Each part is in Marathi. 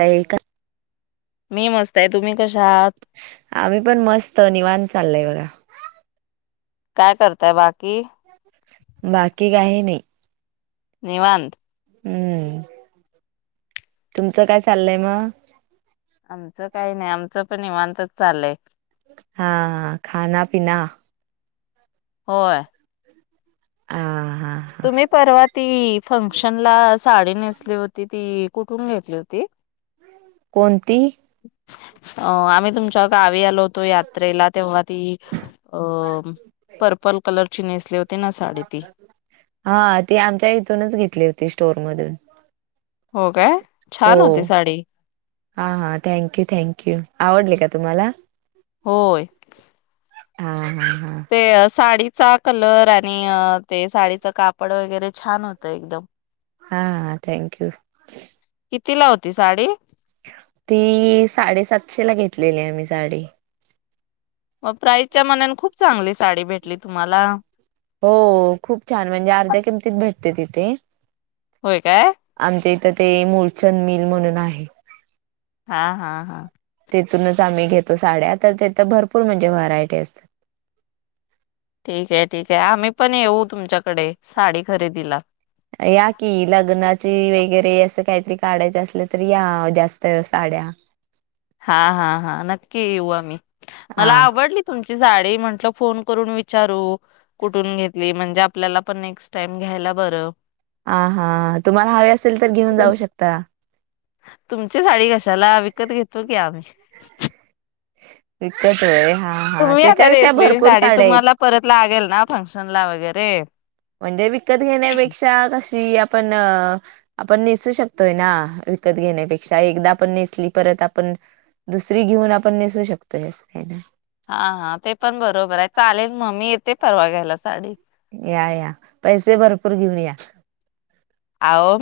लई का मी मस्त आहे तुमी आम्ही पण मस्त निवां चाललंय बघा काय करताय बाकी बाकी काही नही निवांत हूं तुमचं काय चाललंय म आमचं काही नाही आमचं - पण निवांतच चालय हं खाना पिना होय हा हा हा तुम्ही परवा ती फंक्शनला साडी नेसली होती ती कुठून घेतली होती. कोणती अ आमी तुमच्या गावी आलो होतो यात्रेला तेव्हा ती अ पर्पल कलर ची नेसले हो - - ते ना साडी ती हा ती आमच्या इथूनच घेतली होती स्टोर मधून हो काय हो छान होती साडी हा हा थँक यू थँक यू आवडली का तुम्हाला होय हाँ हा ते असाडी त चा कलर [unintelligible] अं ते साडीत च कापड वगैरे छान होतं एकदम हं हा थँक यू तिला होती साडी? ती साडेसातशे ला घेतलेली आहे मी साडी व प्राईजच्या मनान खूप चांगली साडी भेट हो खूप छान म्हणजे अर्ध्या किमतीत भेट ती तिथे होय काय तर ते मुळचंद मिल म्हणून आहे हा हा हा तिथूनच आम्ही घेतो साड्या, तर तिथ भरपूर म्हणजे व्हरायटी असतात. ठीके ठीके आम्ही पण येऊ तुमच्याकडे साडी खरेदीला या कि लग्नाची वगैरे असं काहीतरी काढायच असलं तर या जास्त साड्या हा हा हा नक्की येऊ आम्ही हा मला आवडली तुमची साडी तेही म्हंटल फोन करून विचारू कुठून घेतली म्हणजे आपल्याला पण नेक्स्ट टाइम घ्यायला बरं हा हा तुम्हाला हवे असेल तर घेऊन जाऊ शकता? तुमची साडी कशाला विकत घेतो की आम्ही विकत होय हा हा तुम्ही आता त्याच्यापेक्षा नेसलेली भरपूर साडी साड्या आहेत. तुम्हाला परत लागेल ना फंक्शन ला वगै ते म्हणजे विकत घेण्यापेक्षा क शी आपण आपण नेसू शकतोय ना विकत घेण्यापेक्षा एकदा आपण नेसली परत आपण दुसरी घेऊन आपण नेसू शकतोय असं काही ना हा हा ते पण बरोबर आहे चालेल म मी ते परवा घ्यायला साडी या या पैसे भरपूर घेऊन या आवो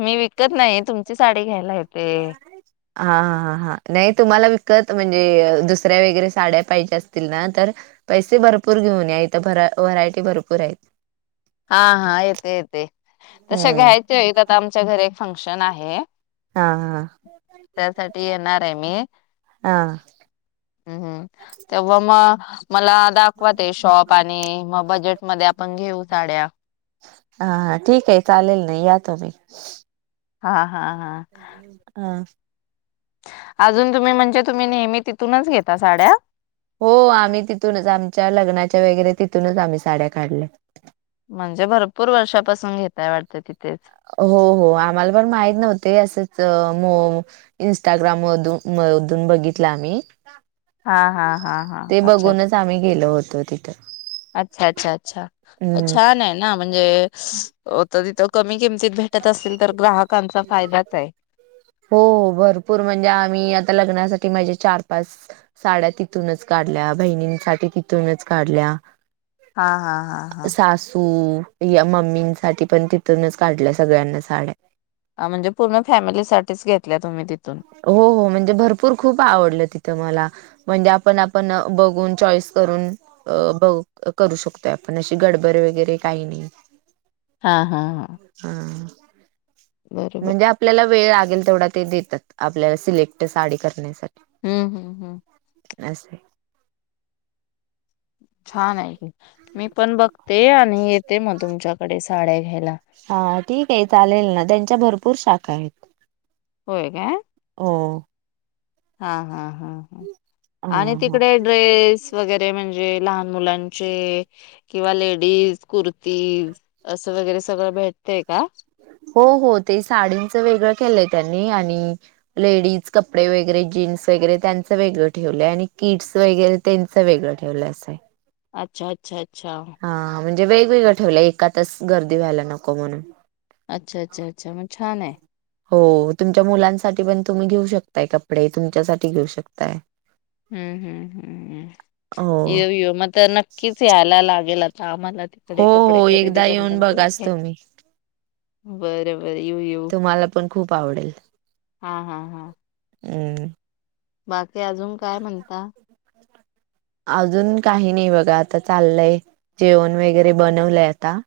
येते. हा हा हा नाही तुम्हाला विकत म्हणजे दुसऱ्या वगैरे साड्या पाहिजे असतील ना तर पैसे भरपूर घेऊन या, इथ व्हरायटी भरपूर आहेत हा हा येते येते तस हम्म. घ्यायच्या आहेत आता आमच्या घरी फंक्शन आहे हां, हां. त्यासाठी येणार आहे मी हां. हं हं तेव्हा मग मला दाखवा ते शॉप आणि मग बजेट मध्ये आपण घेऊ अ हा हा ठीक आहे चालेल ना या तुम्ही हा हा हा अ अजून तुम्ही म्हणजे तुम्ही नेहमी तिथूनच घेता साड्या हो आम्ही तिथूनच आमच्या लग्ना वगैरे तिथूनच आम्ही साड्या काढल्यात म्हणजे भरपूर वर्षापासून घेताय वाटतं तिथे? हो हो आम्हाला पण माहित नव्हते असंच इनस्टाग्राम मधून मधून बघितलं आम्ही हा हा हा हा ते अच्छा अच्छा. बघूनच आम्ही गेलो होतो तिथं अच्छा अच्छा अच्छा हम्म. छान आहे ना म्हणजेत तथ कमी किमती ते भेटत असल तर ग्राहकांचा फायदाच आहे. हो भरपूर म्हणजे आम्ही आता लग्नासाठी माझ्या चार पाच साड्या तिथूनच काढल्या बहिणींसाठी तिथूनच काढल्या. हा हा हा हा. सासू मम्मींसाठी पण तिथूनच काढल्या सगळ्यांना साड्या म्हणजे पूर्ण फॅमिलीसाठीच घेतल्या तुम्ही तिथ हो हो म्हणजे भरपूर खूप आवडलं तिथं मला म्हणजे आपण आपण बघून चॉईस करून ब करू शकतोय आपण अशी गडबड वगैरे काही नाही हा हा हा. हम् बरोबर म्हणजे आपल्याला वेळ लाग गेल तेवढा ते देतात आपल्याला सिलेक्ट साडी करण्यासाठी हम्म हम्म हम्म अंसाय छान आहे की मी पण बघते आणि येते म तुमच्याकडे साड्या घ्यायला. हा ठीक आहे चालेल ना त्यांच्या भरपूर शाख [unintelligible] हेत होय काय हा हा हा हा हा आणि हा. तिकडे ड्रेस वगैरे म्हणजे लहान मुलांचे किंवा लेडीज कुर्तीज असं वगैरे सगळं भेटतेय का हो हो ते साडींच वेगळं केलंय त्यांनी आणि लेडीज कपडे वगैरे जीन्स वगैरे त्यांचं वेगळं ठेवलंय आणि किड्स वगैरे त्यांच वेगळं ठेवलं असंय अच्छ अच्छा छा म्हणजे वेगवेगळं ठेवलं एकातच गर्दी व्हायला नको म्हणून अच्छा अच्छा अच्छा मग छान आहे हो तुमच्या मुलांसाठी पण तुम्ही घेऊ शकताय कपडे तुमच्यासाठी घेऊ शकताय हम्म हम्म हम् हम् हो येऊ येऊ म तर नक्कीच यायला लागेल मला तिकडे हो कपडे हो खरेदी एकदा येऊन बघाच करण्याे तुम्ही. बर ब बर येऊ येऊ तुम्हाला पण खूप आवडेल हा हा हा अं बाक ते अजून काय म्हणता अजून काही नाही बघा आता चाललंय जेवण वगैरे बनवलंय आता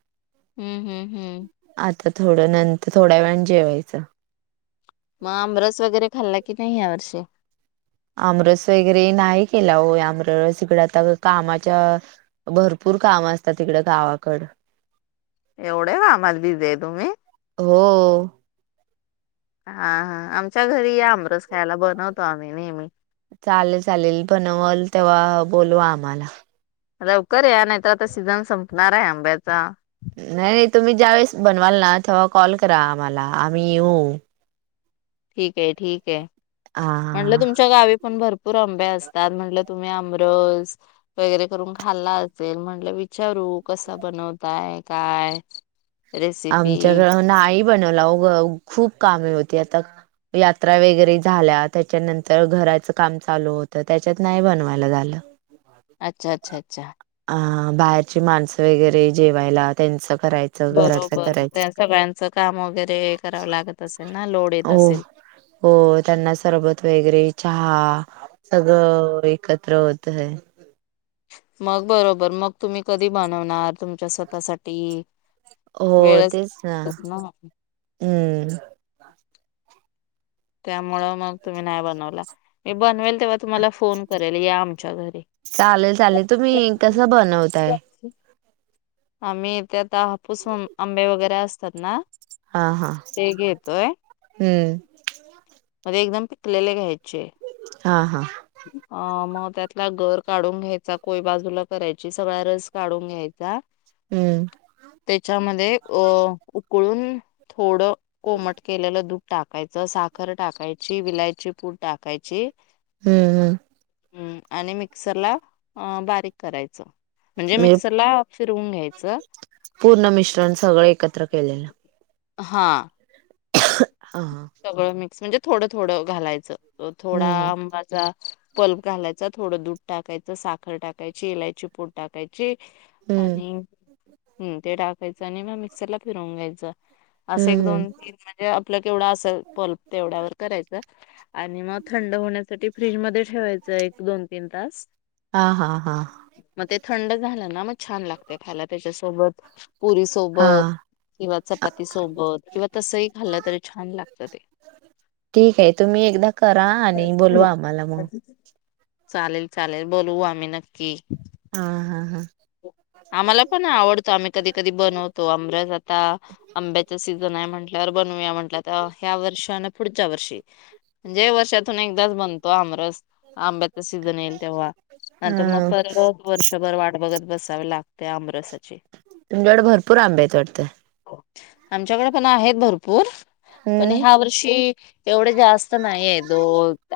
हं हम् हम्म आता थोडं नंतर थोड्या वेळन जेवायचं मग आमरस वगैरे खाल्ला की नाही या वर्षी आमरस वगैरे नाही केला हो आमरस इकडं आता कामाच्या भरपूर काम असतात गावाकडं एवढे कामात बिझी आहे तुम्ही हो. हा हा आमच्या घरी या आमरस खायला बनवतो आम्ही नेहमी चालेल चालेल बनवल तेव्हा बोलवा आम्हाला लवकर या नाहीतर आता सीझन संपणार आहे आंब्याचा नाही नाही तुम्ही ज्यावेेळेस बनवाल ना तेव्हा कॉल करा आम्हाला आम्ही येऊ ठीक काय ठीक काय हा. म्हणलं तुमच्या गावी पण भरपूर आंबे असतात म्हणलं तुम्ही आमरस वगैरे करून खाल्ला असेल म्हटलं विचारू कसा बनवताय काय रेसिपी आमच्याकडं नाई बनवत. [unintelligible] खूप कामे होती आता यात्रा वगैरे झाल्या त्याच्यानंतर घराच काम चालू होत त्याच्यात नाही बनवायला झालं. अच्छा अच्छा अच्छा अ बाहेरची माणसं वगैरे जेवायला त्यांच करायचं घरातलं बरोबर मग करायचं त्या सगळ्यांचं काम वगैरे करावं लागत असेल ना लोड येत हो असेल हो त्यांना सरबत वेगैरे चहा सगळं एकत्र होत ह मग बरोबर मग तुम्ही कधी बनवणार तुमच्या स्वतःसाठी हो वेळच तेच ना भेटत हम्म त्यामुंळ मग तुम्ही नाही बनवला मी बनवेल तेव्हा तुम्हाला फोन करेल या आमच्या घरी चालेल चालेल तुम्ही कस बनवताय? आम्ही ते आता हापूस आंबे वगैरे असतात ना हा हा ते घेतोय हम्म मध्ये एकदम पिकलेले घ्यायचे. हा हा अ मग त्यातला गर काढून घ्यायचा कोय बाजूला करायची सगळा रस काढून घ्यायचा. हं तेच त्यामध्ये अ उकळून थोडं कोमट केलेलं दूध टाकायचं साखर टाकायची विलायची पूड टाकायची. हम् हम हं आणि मिक्सरला अ बारीक करायचं म्हणजे मी मिक्सरला फिरवून घ्यायचं पूर्ण मिश्रण सगळं एकत्र केलयं हां [inaudible] हा हा म्हणजे थोडं थोडं घालायचं तो थोडा हम्म आंबाचा पल्प घालायचा थोडं दूध टाकायचं, साखर टाकायची, इलायची पुड टाकायची. हम्म आणि हम् ते टाक [unintelligible] आणि मिक्सर फिरवून घ्यायचं असं एक हम्म हम्म दोन तीन म्हणजे आपलं केवढ अस पल्प तेवड्यावर करायच आणि मग थंड होण्यासाठी फ्रिज मध्ये ठेवायच एक दोन तीन तास हा हा हा मग ते थंड झालं ना मग छान लागतय खायला त्याच्यासोबत पुरी हा सोबत किंवा चपाती सोबत किंवा तसही खाल्लं तरी छान लागत [unintelligible] ठीक आहे तुम्ही एकदा करा आणि बोलवा आम्हाला मग ह चालेल चालेल बोलवू आम्ही नक्की हा.. हा.. हा.. आम्हाला पण आवडतो आम्ही कधी कधी बनवतो आमरस आता आंब्याचा सीझन आहे म्हंटल - - तर बनूया म्हटलं तर ह्या वर्षी आण पुढच्या वर्षी म्हणजे वर्षातून एकदाच बनतो आमरस आंब्याचा सीझन येईल तेव्हा नंतर मग अ परत वर्षभर वाट बघत बसावे लागते आमरसाचे तुमच्याकड भरपूर आंबे हाइत वाटत. आमच्याकडे पण आहेत भरपूर पण हम्म ह्या वर्षी एवढे जास्त नाहीयेत ओ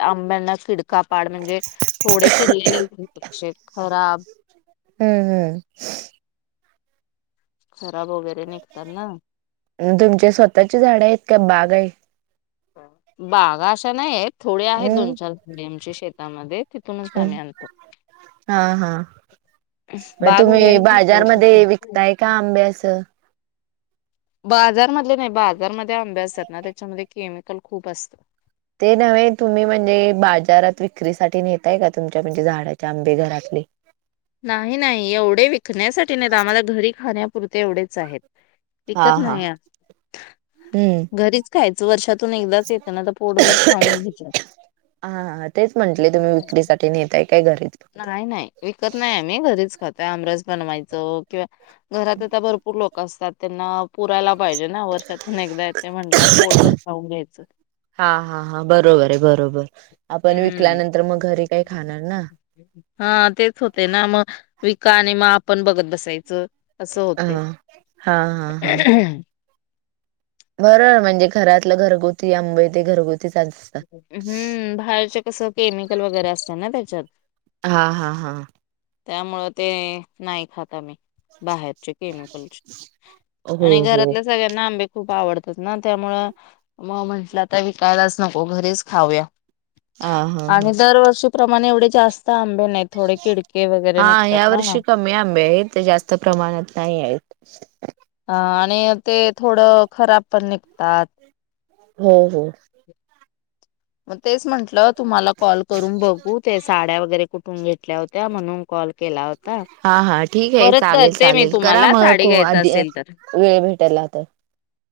आंब्यांना किडकापाड म्हणजे थोडे किडलेले असे खराब हम्म खराब वगैरे निघतात ना तुमच्या स्वतःची झाड आहेत का बाग आहे बागा अशा नायेत थोडे आहेत दोन चार थोडे आमचे अशे शेतामध्ये तिथूनच ह आम्ही आणतो. हा हा म बाग तुम्ही वगैरे नाही बाजारमध्ये एवढं. विकताय का आंबे असं बाजारमधले नाही बाजारमध्ये आंबे असतात ना त्याच्यामध्ये केमिकल खूप असत ते नव्हे तुम्ही म्हणजे बाजारात विक्रीसाठी नेताय का तुमच्या म्हणजे झाडाचे आंबे घरातले नाही नाही एवढे विकण्यासाठी नाहीत आम्हाला घरी खाण्यापुरते एवढेच - - चहेत हा विकत हा नाहीत हम्म घरीच खायच वर्षातून एकदाच येतं नाता पोटभर खाऊन घेत - - हा हा तेच म्हंटले तुम्ही विक्रीसाठी नेताय काय घरीच फक्त. नाही नाही विकत नाही आम्ही घरीच खातोय आमरस बनवायचो किंवा घरात आता भरपूर लोक असतात त्यांना पुरायला पाहिजे ना वर्षातून एकदा ते म्हटलं पोटभर खाऊन घ्यायचं हा हा हा बरोबर आहे बरोबर. आपण हम् विकल्यानंतर मग घरी काही खाणार ना हा तेच होतय ना मग विका आणि मग आपण बघत बसायचं असं हा होते हा [unintelligible] बरोबर म्हणजे घरातलं घरगुती आंबे ते घरगु हम्म बाहेरच कस केमिकल वगैरे असतात ना त्याच्यात हा.. हा.. हा.. त्यामुळं ते नाही खात आम्ही बाहेर चे केमिकलचे हो आणि हो घरातल्या सगळ्यांना आंबे खूप आवडतात ना त्यामुळे मग म्हंटलं आता विकायलाच नको घरीच खाऊया हा हा हा. अगं दरवर्षी प्रमाणे एवढे जास्त आंबे नाही थोडे किडके वगैरे हा निघतात या ना. वर्षी कमी आंबे आहेत जास्त प्रमाणात नाही आहेत हा आणि ते थोडं खराब पण निघतात हो हो मग तेच म्हंटलं तुम्हाला कॉल करून बघू ते साड्या वगैरे कुठ [unintelligible] तून घेतल्या होत्या म्हणून कॉल केला होता. हा हा ठीक आहे परत चालेल करते मी चालेल करा तुम्हाला साडी मग? घ्यायच आधी असेल तर. वेळ भेटायला तर.